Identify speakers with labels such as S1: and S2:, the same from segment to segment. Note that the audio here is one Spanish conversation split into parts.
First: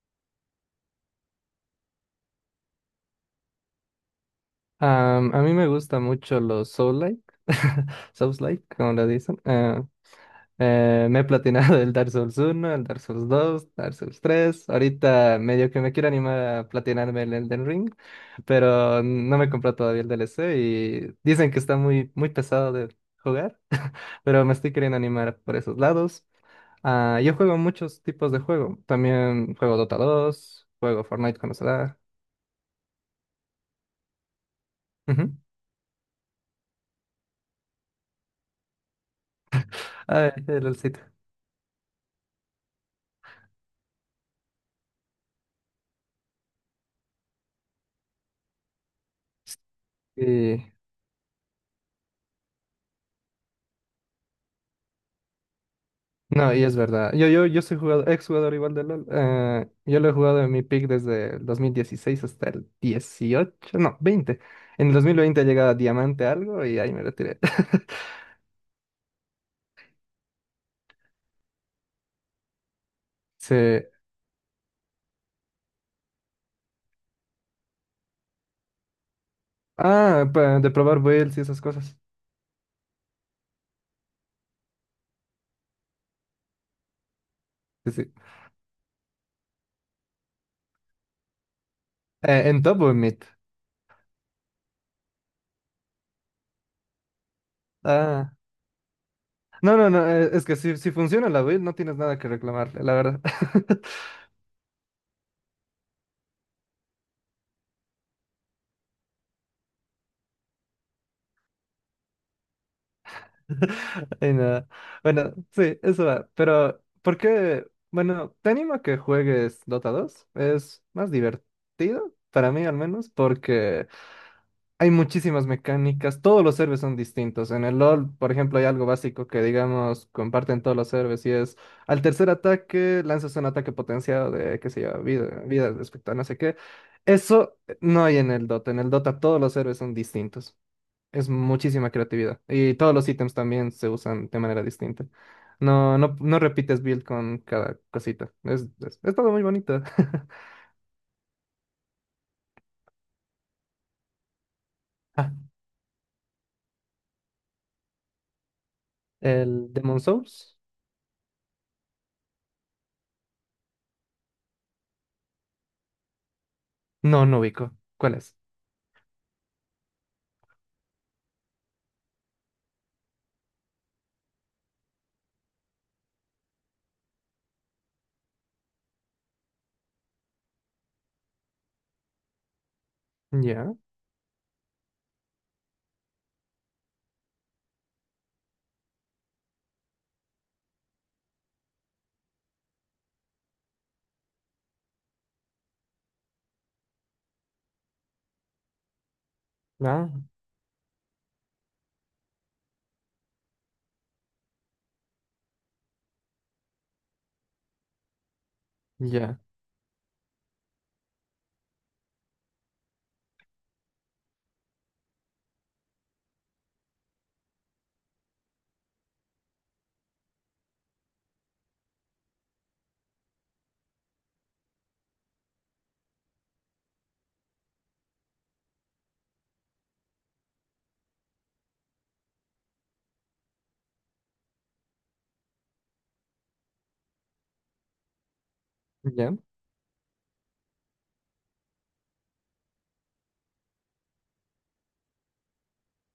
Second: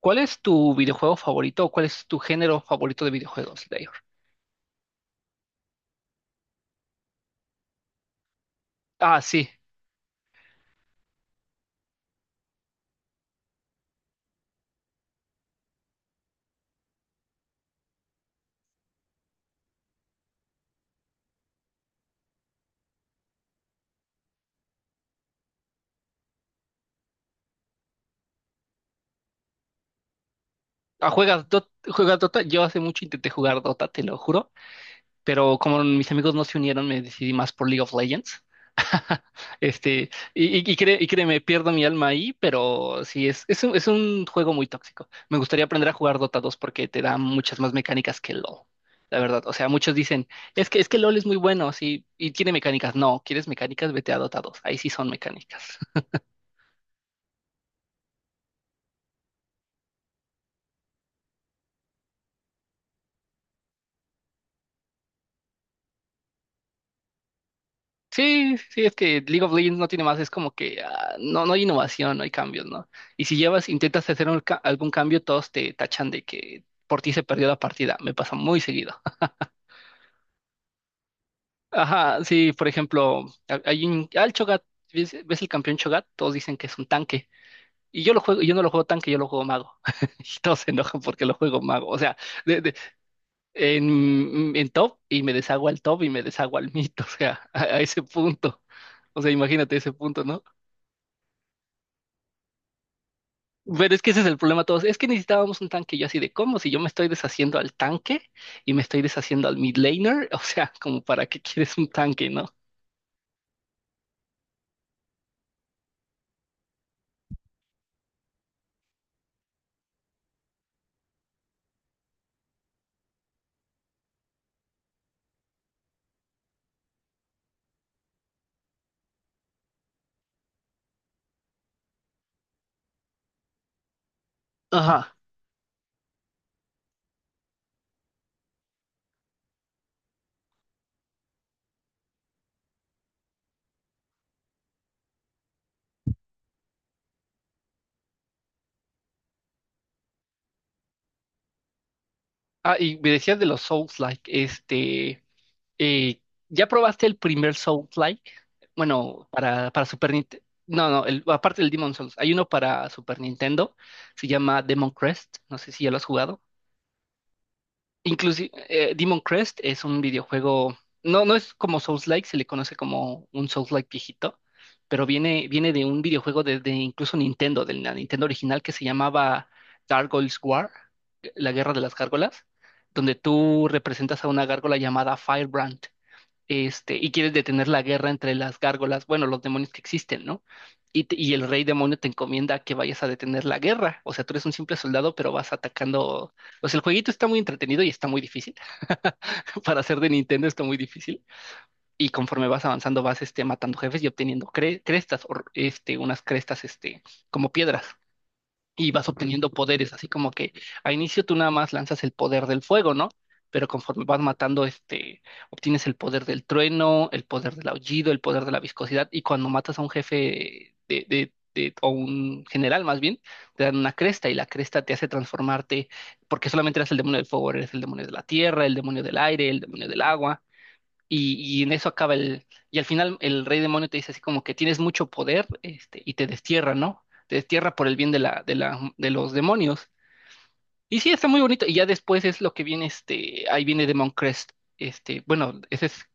S1: ¿Cuál es tu videojuego favorito o cuál es tu género favorito de videojuegos, Layor?
S2: A mí me gustan mucho los Soul-like, Souls-like, como le
S1: Ah,
S2: dicen.
S1: sí.
S2: Me he platinado el Dark Souls uno, el Dark Souls dos, Dark Souls tres. Ahorita medio que me quiero animar a platinarme el Elden Ring, pero no me compró todavía el DLC y dicen que está muy, muy pesado de jugar, pero me estoy queriendo animar por esos lados. Ah, yo juego muchos tipos de juego. También juego Dota dos, juego
S1: Ah,
S2: Fortnite
S1: ¿juegas
S2: cuando se
S1: Dota?
S2: da.
S1: ¿Juegas Dota? Yo hace mucho intenté jugar Dota, te lo juro,
S2: Ujú.
S1: pero como mis amigos no se unieron, me decidí más por League of Legends. Este,
S2: Ay,
S1: y, y,
S2: el
S1: y cre-
S2: LOLcito.
S1: y créeme, pierdo mi alma ahí, pero sí, es un juego muy tóxico. Me gustaría aprender a jugar Dota 2 porque te da muchas más mecánicas que LoL, la verdad. O sea, muchos dicen, es que LoL es muy bueno, sí, y tiene mecánicas. No, ¿quieres mecánicas? Vete a Dota 2, ahí sí son mecánicas.
S2: No, y es verdad. Yo soy jugador, ex jugador igual de LOL. Yo lo he jugado en mi pick desde el 2016 hasta el 18. No, 20. En el 2020 llegaba Diamante algo y ahí me retiré.
S1: Sí, sí, es que League of Legends no tiene más, es como que ah, no, no hay innovación, no hay cambios, ¿no? Y si
S2: Sí.
S1: llevas, intentas hacer un algún cambio, todos te tachan de que por ti se perdió la partida. Me pasa muy seguido.
S2: Ah, pa- de probar builds y esas cosas.
S1: Ajá, sí, por ejemplo, hay un, al Cho'Gath, ¿ves, ves el campeón Cho'Gath? Todos dicen que es un tanque.
S2: Sí,
S1: Y
S2: sí.
S1: yo lo juego, yo no lo juego tanque, yo lo juego mago. Y todos se enojan porque lo juego mago. O sea, de-
S2: ¿En
S1: de-
S2: top o en mid?
S1: en top y me deshago al top y me deshago al mid. O sea, a ese
S2: Ah.
S1: punto. O sea, imagínate
S2: No, no,
S1: ese
S2: no,
S1: punto, ¿no?
S2: es que si funciona la build no tienes nada que reclamarle, la verdad.
S1: Pero es que ese es el problema todos. Es que necesitábamos un tanque. Yo así de cómo, si yo me estoy deshaciendo al tanque y me estoy deshaciendo al mid laner, o sea, como para qué quieres un tanque, ¿no?
S2: Ay, no. Bueno, sí, eso va. Pero, ¿por qué? Bueno, te animo a que juegues Dota dos. Es más divertido, para mí al menos, porque hay muchísimas mecánicas. Todos los servers son distintos. En el LoL, por ejemplo, hay algo básico que, digamos, comparten todos los servers y es al tercer ataque lanzas un ataque potenciado de, qué sé yo,
S1: Ajá.
S2: vida, vida respecto a no sé qué. Eso no hay en el Dota. En el Dota todos los servers son distintos. Es muchísima creatividad. Y todos los ítems también se usan de manera distinta. No, repites build con cada cosita. Es todo muy bonito.
S1: Ah, y me decías de los Souls-like,
S2: Ah,
S1: eh, ¿ya probaste el primer Souls-like? Bueno,
S2: ¿el
S1: para
S2: Demon
S1: Super Nintendo.
S2: Souls?
S1: No, no, aparte del Demon Souls, hay uno para Super Nintendo, se llama Demon Crest, no sé si ya lo has jugado.
S2: No, no ubico. ¿Cuál es?
S1: Inclusive, Demon Crest es un videojuego, no, no es como Souls-like, se le conoce como un Souls-like viejito, pero viene de un videojuego de incluso Nintendo, de la Nintendo original que se llamaba Gargoyles War, la guerra de las gárgolas, donde tú
S2: Ya,
S1: representas a una gárgola llamada Firebrand. Y quieres detener la guerra entre las gárgolas, bueno, los demonios que existen, ¿no? Y, y el rey demonio te encomienda que vayas a detener la guerra. O sea, tú eres un simple soldado, pero vas atacando. O sea, el jueguito está muy entretenido y está muy difícil. Para ser de
S2: ah,
S1: Nintendo está muy difícil. Y conforme vas avanzando, vas matando jefes y obteniendo crestas, o, unas crestas, como piedras, y vas
S2: ya,
S1: obteniendo poderes, así como que a inicio tú nada más lanzas el poder del fuego, ¿no? Pero conforme vas matando, obtienes el poder del trueno, el poder del aullido, el poder de la viscosidad, y cuando matas a un jefe o un general más bien, te dan una cresta, y la cresta te hace transformarte, porque solamente eras el demonio del fuego, ahora eres el demonio de la tierra, el demonio del aire, el demonio del agua, y en eso acaba el... Y al final el rey demonio te dice así como que tienes mucho poder, y te destierra, ¿no? Te destierra por el bien de de los
S2: ya,
S1: demonios. Y sí, está muy bonito. Y ya después es lo que viene, ahí viene Demon Crest. Ese es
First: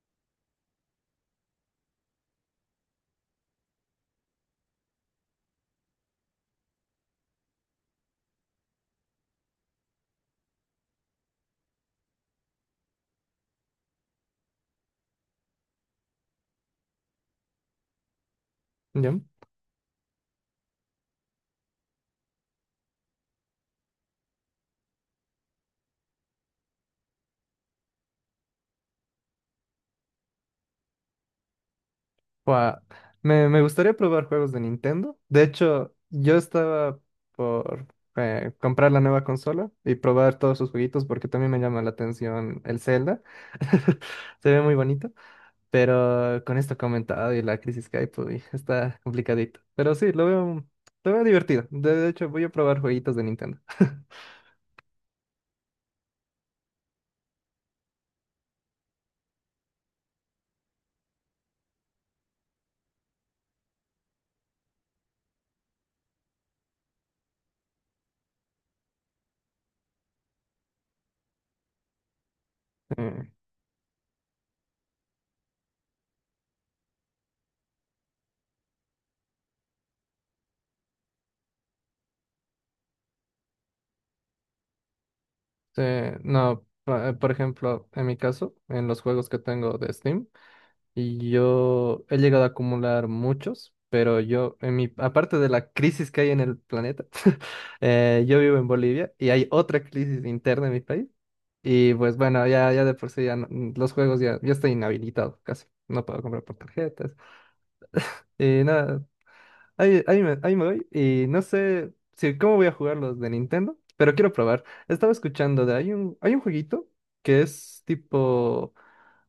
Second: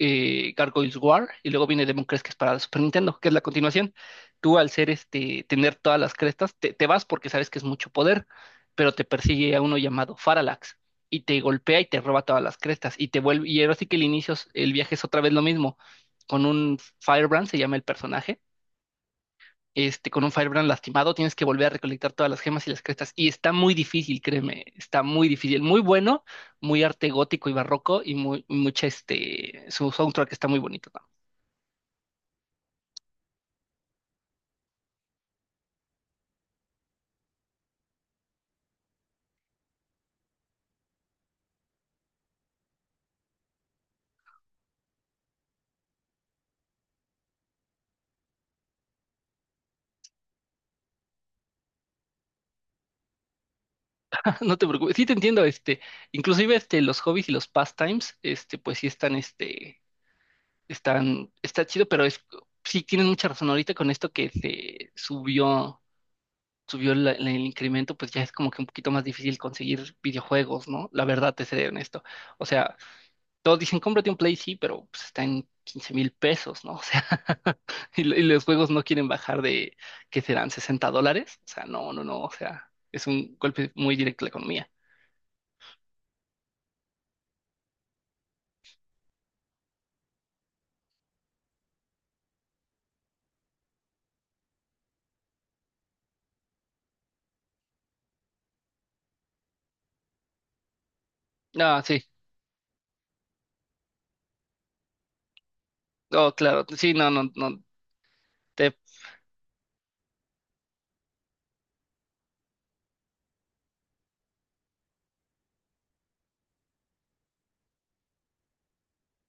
S1: Gargoyles War, y luego viene Demon Crest, que es para la Super Nintendo, que es la continuación. Tú al ser tener todas las crestas, te vas porque sabes que es mucho poder, pero te persigue a uno llamado Faralax, y te golpea y te roba todas las crestas, y te vuelve, y ahora sí que el inicio, el viaje es otra vez lo mismo, con un Firebrand, se llama el personaje.
S2: ya.
S1: Este, con un Firebrand lastimado, tienes que volver a recolectar todas las gemas y las crestas. Y está muy difícil, créeme, está muy difícil. Muy bueno, muy arte gótico y barroco y muy, mucha, su soundtrack está muy bonito. No.
S2: Buah, me gustaría probar juegos de Nintendo. De hecho, yo estaba por comprar la nueva consola y probar todos sus jueguitos porque también me llama la atención el Zelda. Se ve muy bonito. Pero con esto comentado y la crisis que hay, pues uy, está complicadito. Pero sí, lo veo divertido. De hecho, voy a probar jueguitos de Nintendo.
S1: No te preocupes, sí te entiendo, inclusive, los hobbies y los pastimes, pues sí están, está chido, pero es, sí tienen mucha razón ahorita con esto que se subió. Subió el incremento, pues ya es como que un poquito más difícil conseguir videojuegos, ¿no? La verdad, te seré honesto. O sea,
S2: Eh,
S1: todos dicen, cómprate un Play, sí, pero pues, está en 15.000 pesos, ¿no? O sea, y, y los juegos no quieren bajar de, ¿qué serán? ¿60 dólares? O sea, no, no, no, o sea, es un golpe muy directo a la economía.
S2: sí, no, pa- por ejemplo, en mi caso, en los juegos que tengo de Steam, y yo he llegado a acumular muchos, pero yo, en mi, aparte de la crisis que hay en el planeta, yo vivo en Bolivia y hay otra crisis interna en mi país.
S1: Ah,
S2: Y
S1: sí,
S2: pues bueno, ya de por sí ya no- los juegos ya estoy inhabilitado casi. No puedo
S1: oh,
S2: comprar por
S1: claro, sí, no,
S2: tarjetas.
S1: no, no. te-
S2: Nada, ahí me voy. Y no sé si cómo voy a jugar los de Nintendo, pero quiero probar. Estaba escuchando de hay un jueguito que es tipo,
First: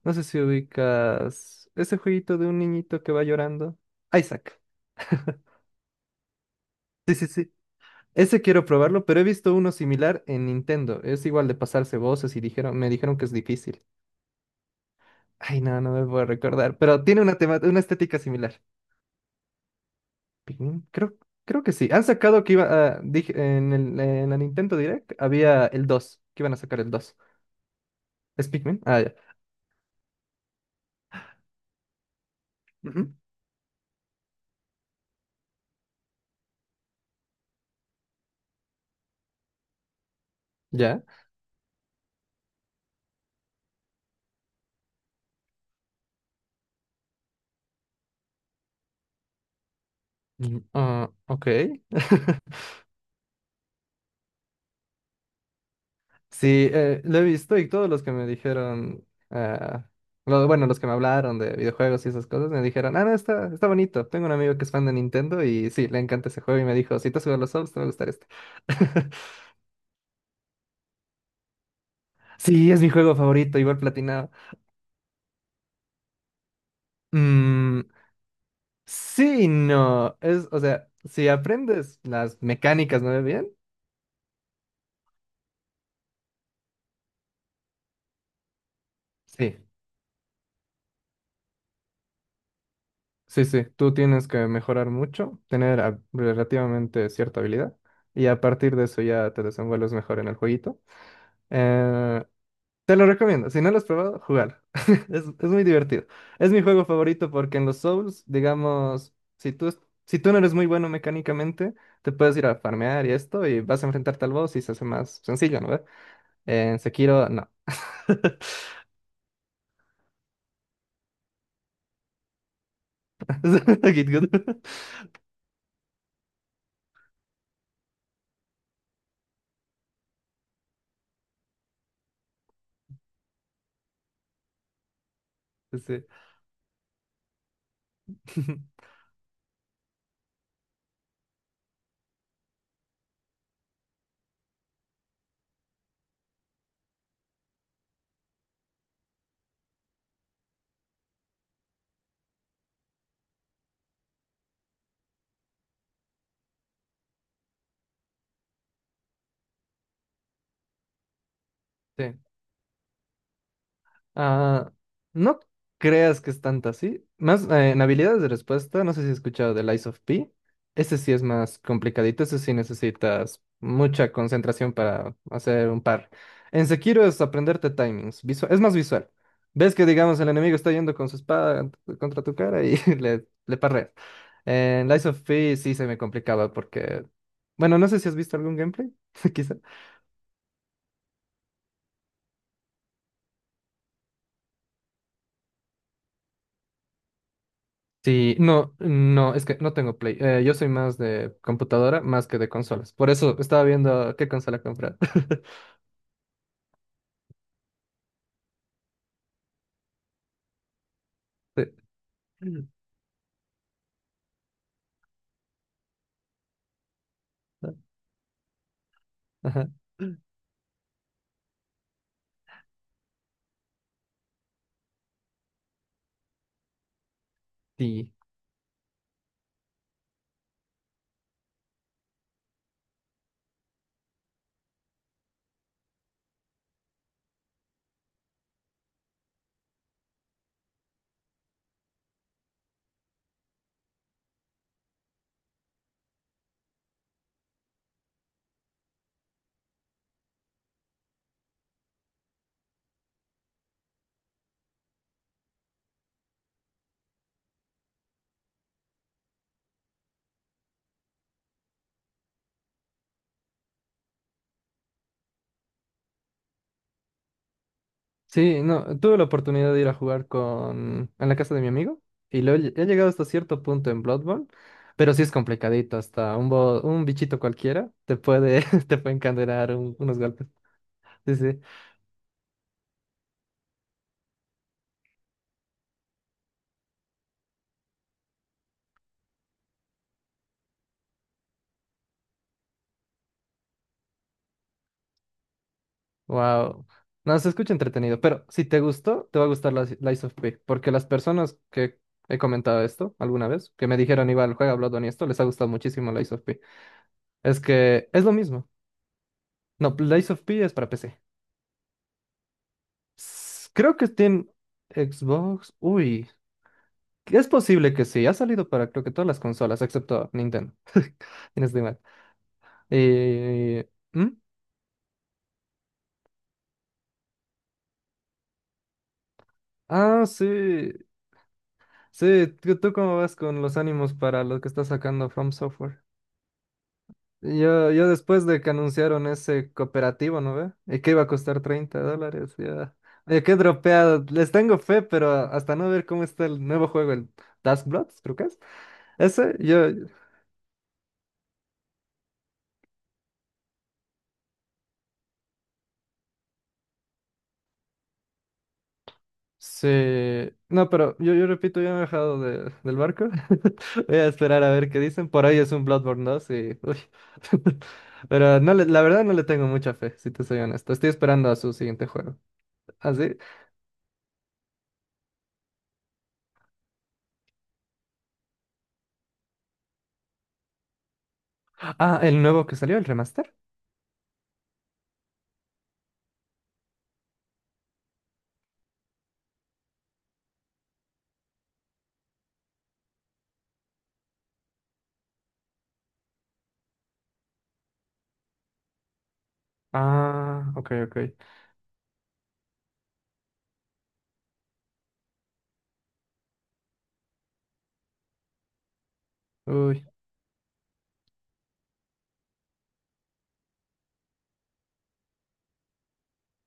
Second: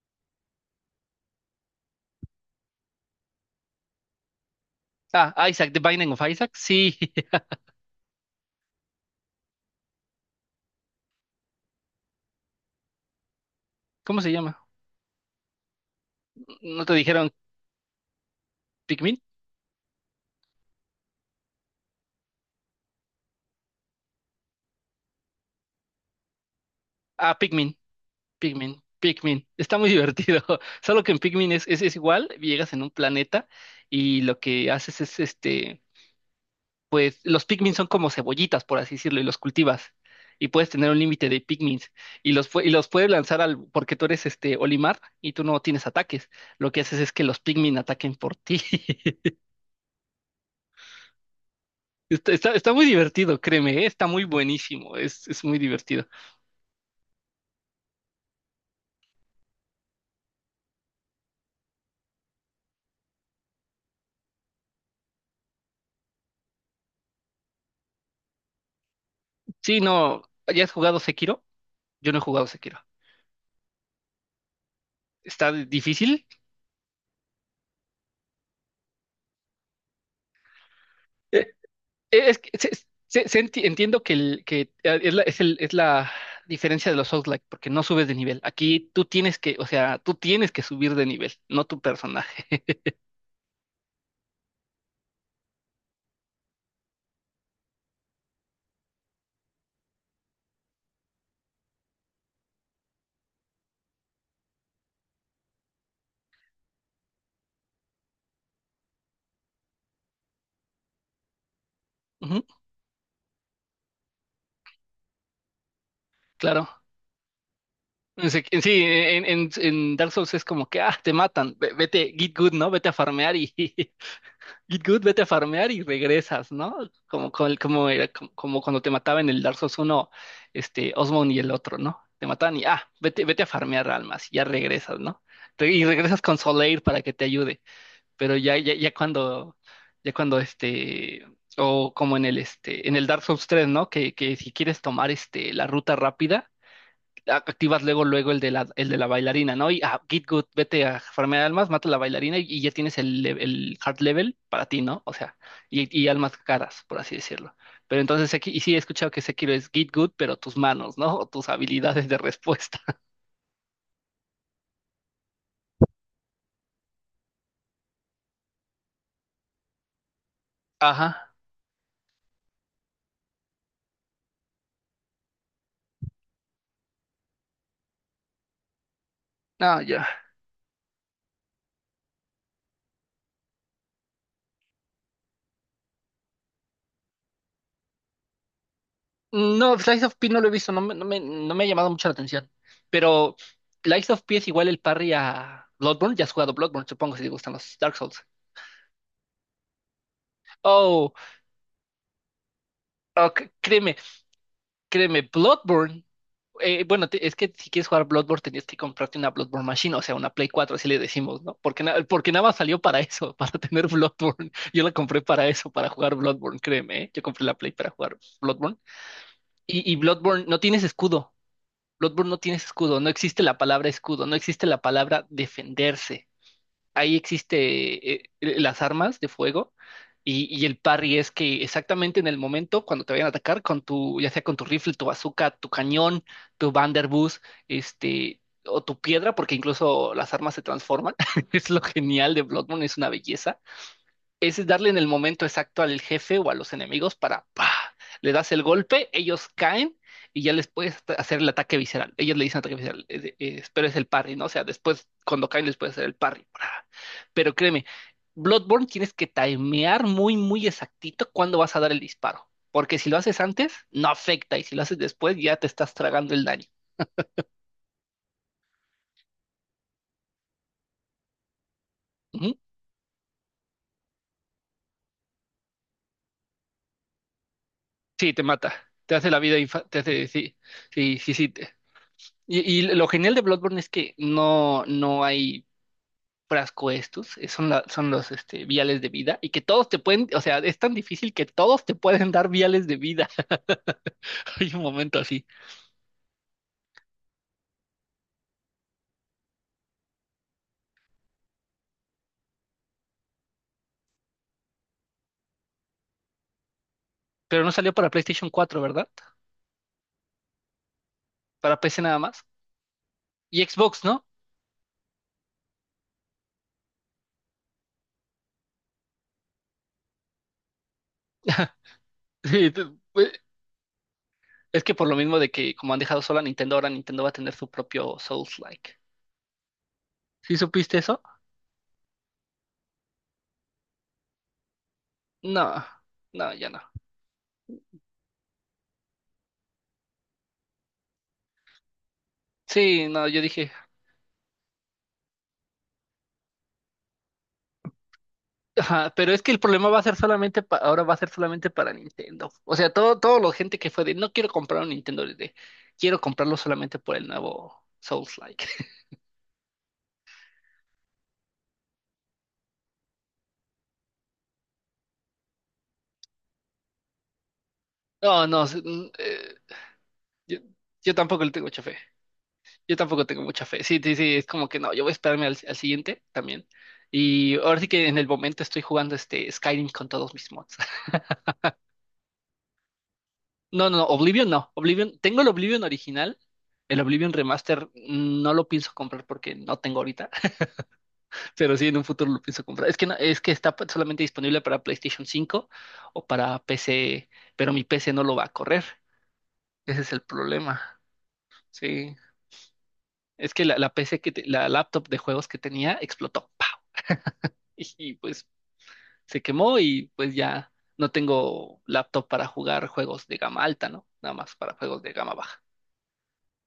S2: no sé si ubicas ese jueguito de un niñito que va llorando. Isaac.
S1: Isaac, The Binding of Isaac, sí.
S2: Sí, sí, sí. Ese quiero probarlo, pero he visto uno similar en Nintendo. Es igual de pasarse voces y dijeron, me dijeron que es difícil.
S1: ¿Cómo se llama?
S2: Ay, no, no me puedo recordar,
S1: ¿No te
S2: pero tiene
S1: dijeron
S2: una tema, una estética similar.
S1: Pikmin?
S2: Pikmin, creo, creo que sí. Han sacado que iba a, dije, en el, en la Nintendo Direct había el 2 que iban a sacar el dos.
S1: Ah, Pikmin,
S2: ¿Es Pikmin? Ah, ya.
S1: Pikmin. Está muy divertido. Solo que en Pikmin es igual, llegas en un
S2: Ujú.
S1: planeta y lo que haces es pues los Pikmin son como cebollitas, por así decirlo, y los cultivas. Y puedes tener un
S2: Ya.
S1: límite de Pikmins. Y los puedes lanzar al, porque tú eres este Olimar y tú no tienes ataques. Lo que haces es que los Pikmin ataquen por ti.
S2: Mm, ah, ok.
S1: Está muy divertido, créeme, ¿eh? Está muy buenísimo. Es muy divertido.
S2: Sí, lo he visto y todos los que me dijeron, ah, lo- bueno, los que me hablaron de videojuegos y esas cosas, me dijeron, ah, no, está, está bonito. Tengo un amigo que es fan de Nintendo y sí, le encanta ese juego y me dijo, si te has jugado los Souls, te va a gustar este.
S1: Sí, no, ¿ya has jugado Sekiro? Yo no he jugado
S2: Sí,
S1: Sekiro.
S2: es mi juego favorito, igual platinado.
S1: ¿Está difícil?
S2: Mm, sí, y no. Es, o sea, si aprendes
S1: Es
S2: las
S1: que
S2: mecánicas, ¿no? Bien.
S1: entiendo que es la diferencia de los Souls-like, porque no subes de nivel. Aquí tú tienes que,
S2: Sí,
S1: o sea, tú tienes que subir de nivel, no tu personaje.
S2: sí, sí. Tú tienes que mejorar mucho, tener a- relativamente cierta habilidad y a partir de eso ya te desenvuelves mejor en el jueguito. Eh, te lo recomiendo. Si no lo has probado, jugar. Es muy divertido. Es mi juego favorito porque en los Souls, digamos, si tú, es- si tú no eres muy bueno mecánicamente, te puedes
S1: Ujú,
S2: ir a farmear y esto y vas a enfrentarte al boss y se hace más sencillo, ¿no? ¿Ve?
S1: claro.
S2: En Sekiro, no.
S1: En se- en Sí, en Dark Souls es como que, ah, te matan, vete, get good, ¿no? Vete a farmear y
S2: Kid Good.
S1: Git Good, vete a farmear y regresas, ¿no? Como cuando te mataba en el Dark Souls 1, Osmond y el otro, ¿no? Te mataban y, ah, vete a farmear almas y ya regresas, ¿no? Re- Y
S2: Sí.
S1: regresas con Soleil para que te ayude, pero ya cuando o como en el Dark Souls 3, ¿no? Que si quieres tomar, la ruta rápida, activas luego el el de la bailarina, ¿no? Y ah, Git Good, vete a farmear almas, mata a la bailarina y ya tienes el, el hard level para ti, ¿no? O sea, y almas caras, por así decirlo. Pero entonces aquí, y sí he escuchado que Sekiro es Git Good, pero tus manos, ¿no? O tus habilidades
S2: Sí.
S1: de respuesta.
S2: Ah, no creas que es tanta así. Más en habilidades de respuesta, no sé si has escuchado del Lies of P. Ese sí es
S1: Ajá.
S2: más complicadito, ese sí necesitas mucha concentración para hacer un par. En Sekiro es aprenderte timings, visual, es más visual. Ves
S1: No,
S2: que,
S1: ya.
S2: digamos, el enemigo está yendo con su espada t- contra tu cara y le parreas. En Lies of P sí se me complicaba porque... Bueno, no sé si has visto algún gameplay, quizá.
S1: No, Slice of P no lo he visto, no me, no me ha llamado mucho la atención. Pero Slice of P es igual el parry a Bloodborne, ya has jugado Bloodborne, supongo si te gustan los Dark Souls.
S2: Sí, no, no, es que no tengo Play. Yo soy más
S1: Oh,
S2: de computadora más que de consolas. Por eso
S1: ok,
S2: estaba
S1: créeme,
S2: viendo qué consola comprar.
S1: créeme, Bloodborne. Es que si quieres jugar Bloodborne tenías que comprarte una Bloodborne Machine, o sea, una Play 4 así le decimos, ¿no? Porque, porque nada más
S2: Sí.
S1: salió para eso, para tener Bloodborne. Yo la compré para eso, para jugar Bloodborne, créeme, ¿eh? Yo compré la Play para jugar Bloodborne.
S2: Ajá.
S1: Y Bloodborne, no tienes escudo. Bloodborne no tienes escudo, no existe la palabra escudo, no existe la palabra defenderse, ahí
S2: Sí.
S1: existe las armas de fuego, y el parry es que exactamente en el momento cuando te vayan a atacar con tu, ya sea con tu rifle, tu bazooka, tu cañón, tu Vanderbuss, este, o tu piedra, porque incluso las armas se transforman. Es lo genial de Bloodborne, es una belleza, es darle en el momento exacto al jefe o a los enemigos para, ¡pah! Le das el golpe, ellos caen y ya les puedes hacer el ataque visceral. Ellos le dicen ataque visceral, pero es el parry, ¿no? O sea, después, cuando caen, les puedes hacer el parry. ¡Pra! Pero créeme, Bloodborne tienes que timear muy, muy exactito cuándo vas a dar el disparo. Porque si lo haces antes, no afecta. Y si lo haces después, ya te estás tragando el daño.
S2: Sí, no, tuve la oportunidad de ir a jugar con en la casa de mi amigo y lo
S1: Ujú.
S2: he, lle- he llegado hasta cierto punto en Bloodborne, pero sí es complicadito, hasta un bo- un bichito cualquiera te
S1: Sí, te
S2: puede
S1: mata.
S2: te puede
S1: Te hace la vida
S2: encadenar un- unos golpes.
S1: sí, sí, sí,
S2: Sí,
S1: sí.
S2: sí.
S1: Y lo genial de Bloodborne es que no, no hay frasco estos, son, son los viales de vida y que todos te pueden, o sea, es tan difícil que todos te pueden dar viales de vida. Hay un momento así.
S2: Wow. No, se escucha entretenido, pero si te gustó, te va a gustar la si, Lies of P, porque las personas que he comentado esto alguna vez, que me dijeron, igual, juega Bloodborne y esto, les ha gustado muchísimo Lies of P. Es
S1: Pero no salió
S2: que
S1: para
S2: es lo
S1: PlayStation
S2: mismo.
S1: 4, ¿verdad?
S2: No, Lies of P es para PC.
S1: Para PC nada más. Y
S2: S- Creo
S1: Xbox,
S2: que
S1: ¿no?
S2: tiene Xbox. Uy, es posible que sí. Ha salido para creo que todas las consolas, excepto Nintendo. ¿Tienes no estoy mal?
S1: Sí, pues,
S2: ¿Hmm?
S1: es que por lo mismo de que como han dejado sola a Nintendo, ahora Nintendo va a tener su propio Souls-like.
S2: Ah,
S1: ¿Sí
S2: sí.
S1: supiste eso?
S2: Sí, ¿tú, tú cómo vas con los ánimos para lo que está sacando From
S1: No,
S2: Software?
S1: no, ya no.
S2: Yo después de que anunciaron ese cooperativo, ¿no ve? Y que iba a costar $30, ya.
S1: Sí, no, yo
S2: Oye, qué
S1: dije,
S2: dropeado. Les tengo fe, pero hasta no ver cómo está el nuevo juego, el Task Bloods, creo que es.
S1: ajá, pero es que
S2: Ese,
S1: el
S2: yo,
S1: problema va a ser solamente ahora va a ser solamente para Nintendo. O sea, todo la gente que fue de no quiero comprar un Nintendo de quiero comprarlo solamente por el nuevo Souls-like.
S2: sí. No, pero yo repito, ya me he bajado de- del barco. Voy a esperar a ver qué dicen. Por ahí es un Bloodborne 2 y... uy.
S1: No,
S2: Pero
S1: no,
S2: no le- la verdad no le tengo mucha fe, si te
S1: yo,
S2: soy honesto. Estoy
S1: yo tampoco le
S2: esperando a
S1: tengo
S2: su
S1: mucha fe.
S2: siguiente juego.
S1: Yo tampoco
S2: Así.
S1: tengo mucha fe. Sí, sí, sí, es como que no, yo voy a esperarme al siguiente también. Y ahora sí que en el momento estoy jugando este Skyrim con todos mis mods.
S2: Ah, sí. Ah, el nuevo que salió, el remaster.
S1: No, no, no, Oblivion no. Oblivion, tengo el Oblivion original. El Oblivion Remaster mm, no lo pienso comprar porque no tengo ahorita. Pero sí, en un futuro lo pienso comprar. Es que es que está solamente disponible para PlayStation 5 o para PC, pero mi PC no lo va a correr. Ese es el
S2: Ah,
S1: problema.
S2: ok, ok.
S1: Sí. Es que la PC que la laptop de juegos que tenía explotó. ¡Pau! Y, y, pues se quemó
S2: Uy,
S1: y pues ya no tengo laptop para jugar juegos de gama alta, ¿no? Nada más para juegos de gama baja.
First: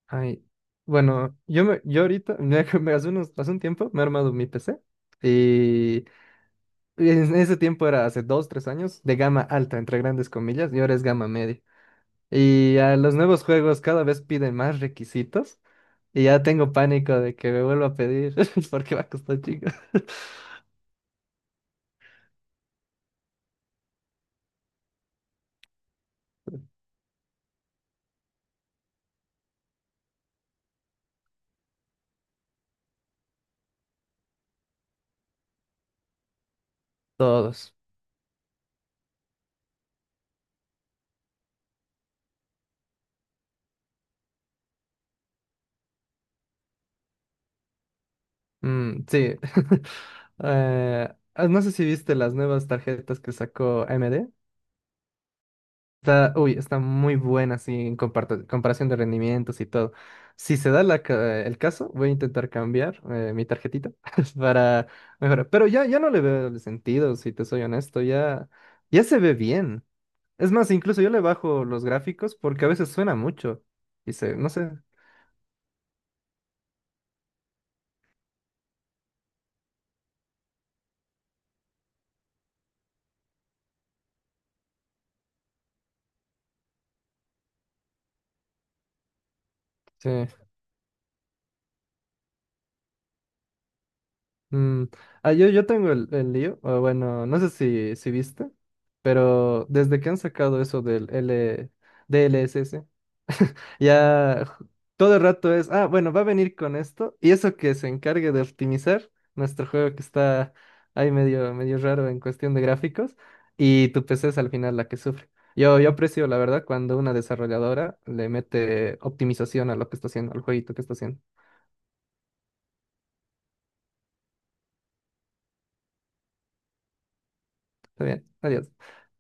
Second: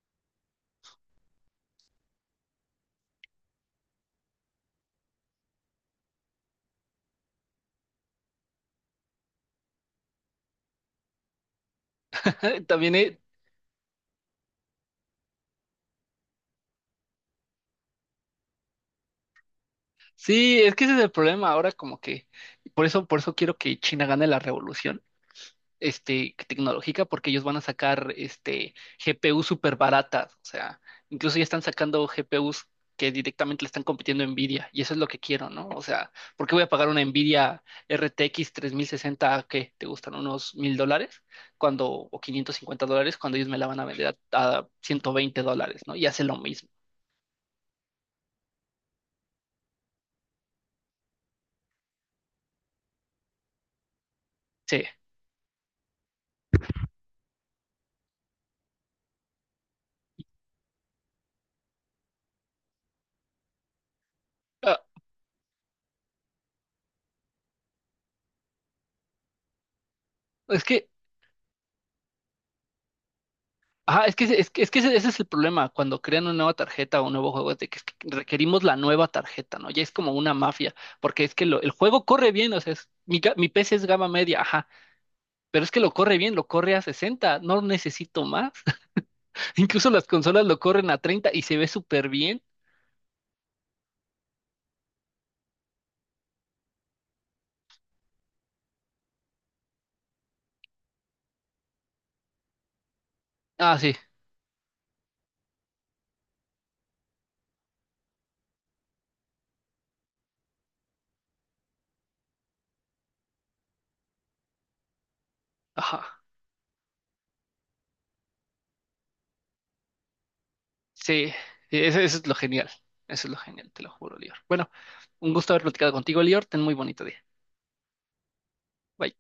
S2: ay. Bueno, yo me, yo ahorita, me, me- hace unos, hace un tiempo me he armado mi PC y en ese tiempo era hace dos, tres años de gama alta, entre grandes comillas, y ahora es gama media. Y
S1: También
S2: a los nuevos juegos cada vez piden más requisitos y ya tengo pánico de que me vuelva a pedir porque va a costar chico.
S1: sí, es que ese es el problema ahora como que por eso, por eso quiero que China gane la revolución tecnológica porque ellos van a sacar GPU súper baratas. O sea, incluso ya están sacando GPUs que directamente le están compitiendo a Nvidia, y eso es lo que quiero, ¿no? O sea, ¿por qué voy a pagar una Nvidia
S2: Todos.
S1: RTX 60 que te gustan unos 1.000 dólares cuando, o 550 dólares cuando ellos me la van a vender a 120 dólares, ¿no? Y hace lo mismo.
S2: Mm, sí. Ah, no sé si viste las nuevas tarjetas que sacó AMD.
S1: Sí.
S2: Está, uy, está muy buena, así en comparto- comparación de rendimientos y todo. Si se da la ca- el caso, voy a intentar cambiar mi tarjetita
S1: Ah,
S2: para mejorar. Pero ya, ya no le veo el sentido, si te soy honesto, ya, ya se ve bien. Es
S1: es
S2: más,
S1: que
S2: incluso yo le bajo los gráficos porque a veces suena mucho.
S1: Ajá,
S2: Y se, no
S1: es
S2: sé,
S1: que ese es el problema cuando crean una nueva tarjeta o un nuevo juego, es de que es que requerimos la nueva tarjeta, ¿no? Ya es como una mafia, porque es que el juego corre bien, o sea, mi PC es gama media, ajá, pero es que lo corre bien, lo corre a 60, no necesito más. Incluso las
S2: sí
S1: consolas lo corren a 30 y se ve súper bien.
S2: mm, ah, yo tengo el lío, o bueno, no sé si, si viste, pero desde que han sacado eso del L, DLSS.
S1: Ah, sí,
S2: Ya ju- todo el rato es, ah, bueno, va a venir con esto y eso que se encargue de optimizar nuestro juego que está ahí medio, medio raro en cuestión de gráficos y tu PC es al final la que sufre. Yo
S1: ajá,
S2: aprecio, la verdad, cuando una desarrolladora le mete optimización a lo que está haciendo, al jueguito que está haciendo.
S1: sí, sí, eso es lo genial, eso es lo genial, te lo juro, Lior. Bueno, un gusto haber platicado contigo, Lior, ten muy bonito día.
S2: Está bien, adiós.
S1: Bye.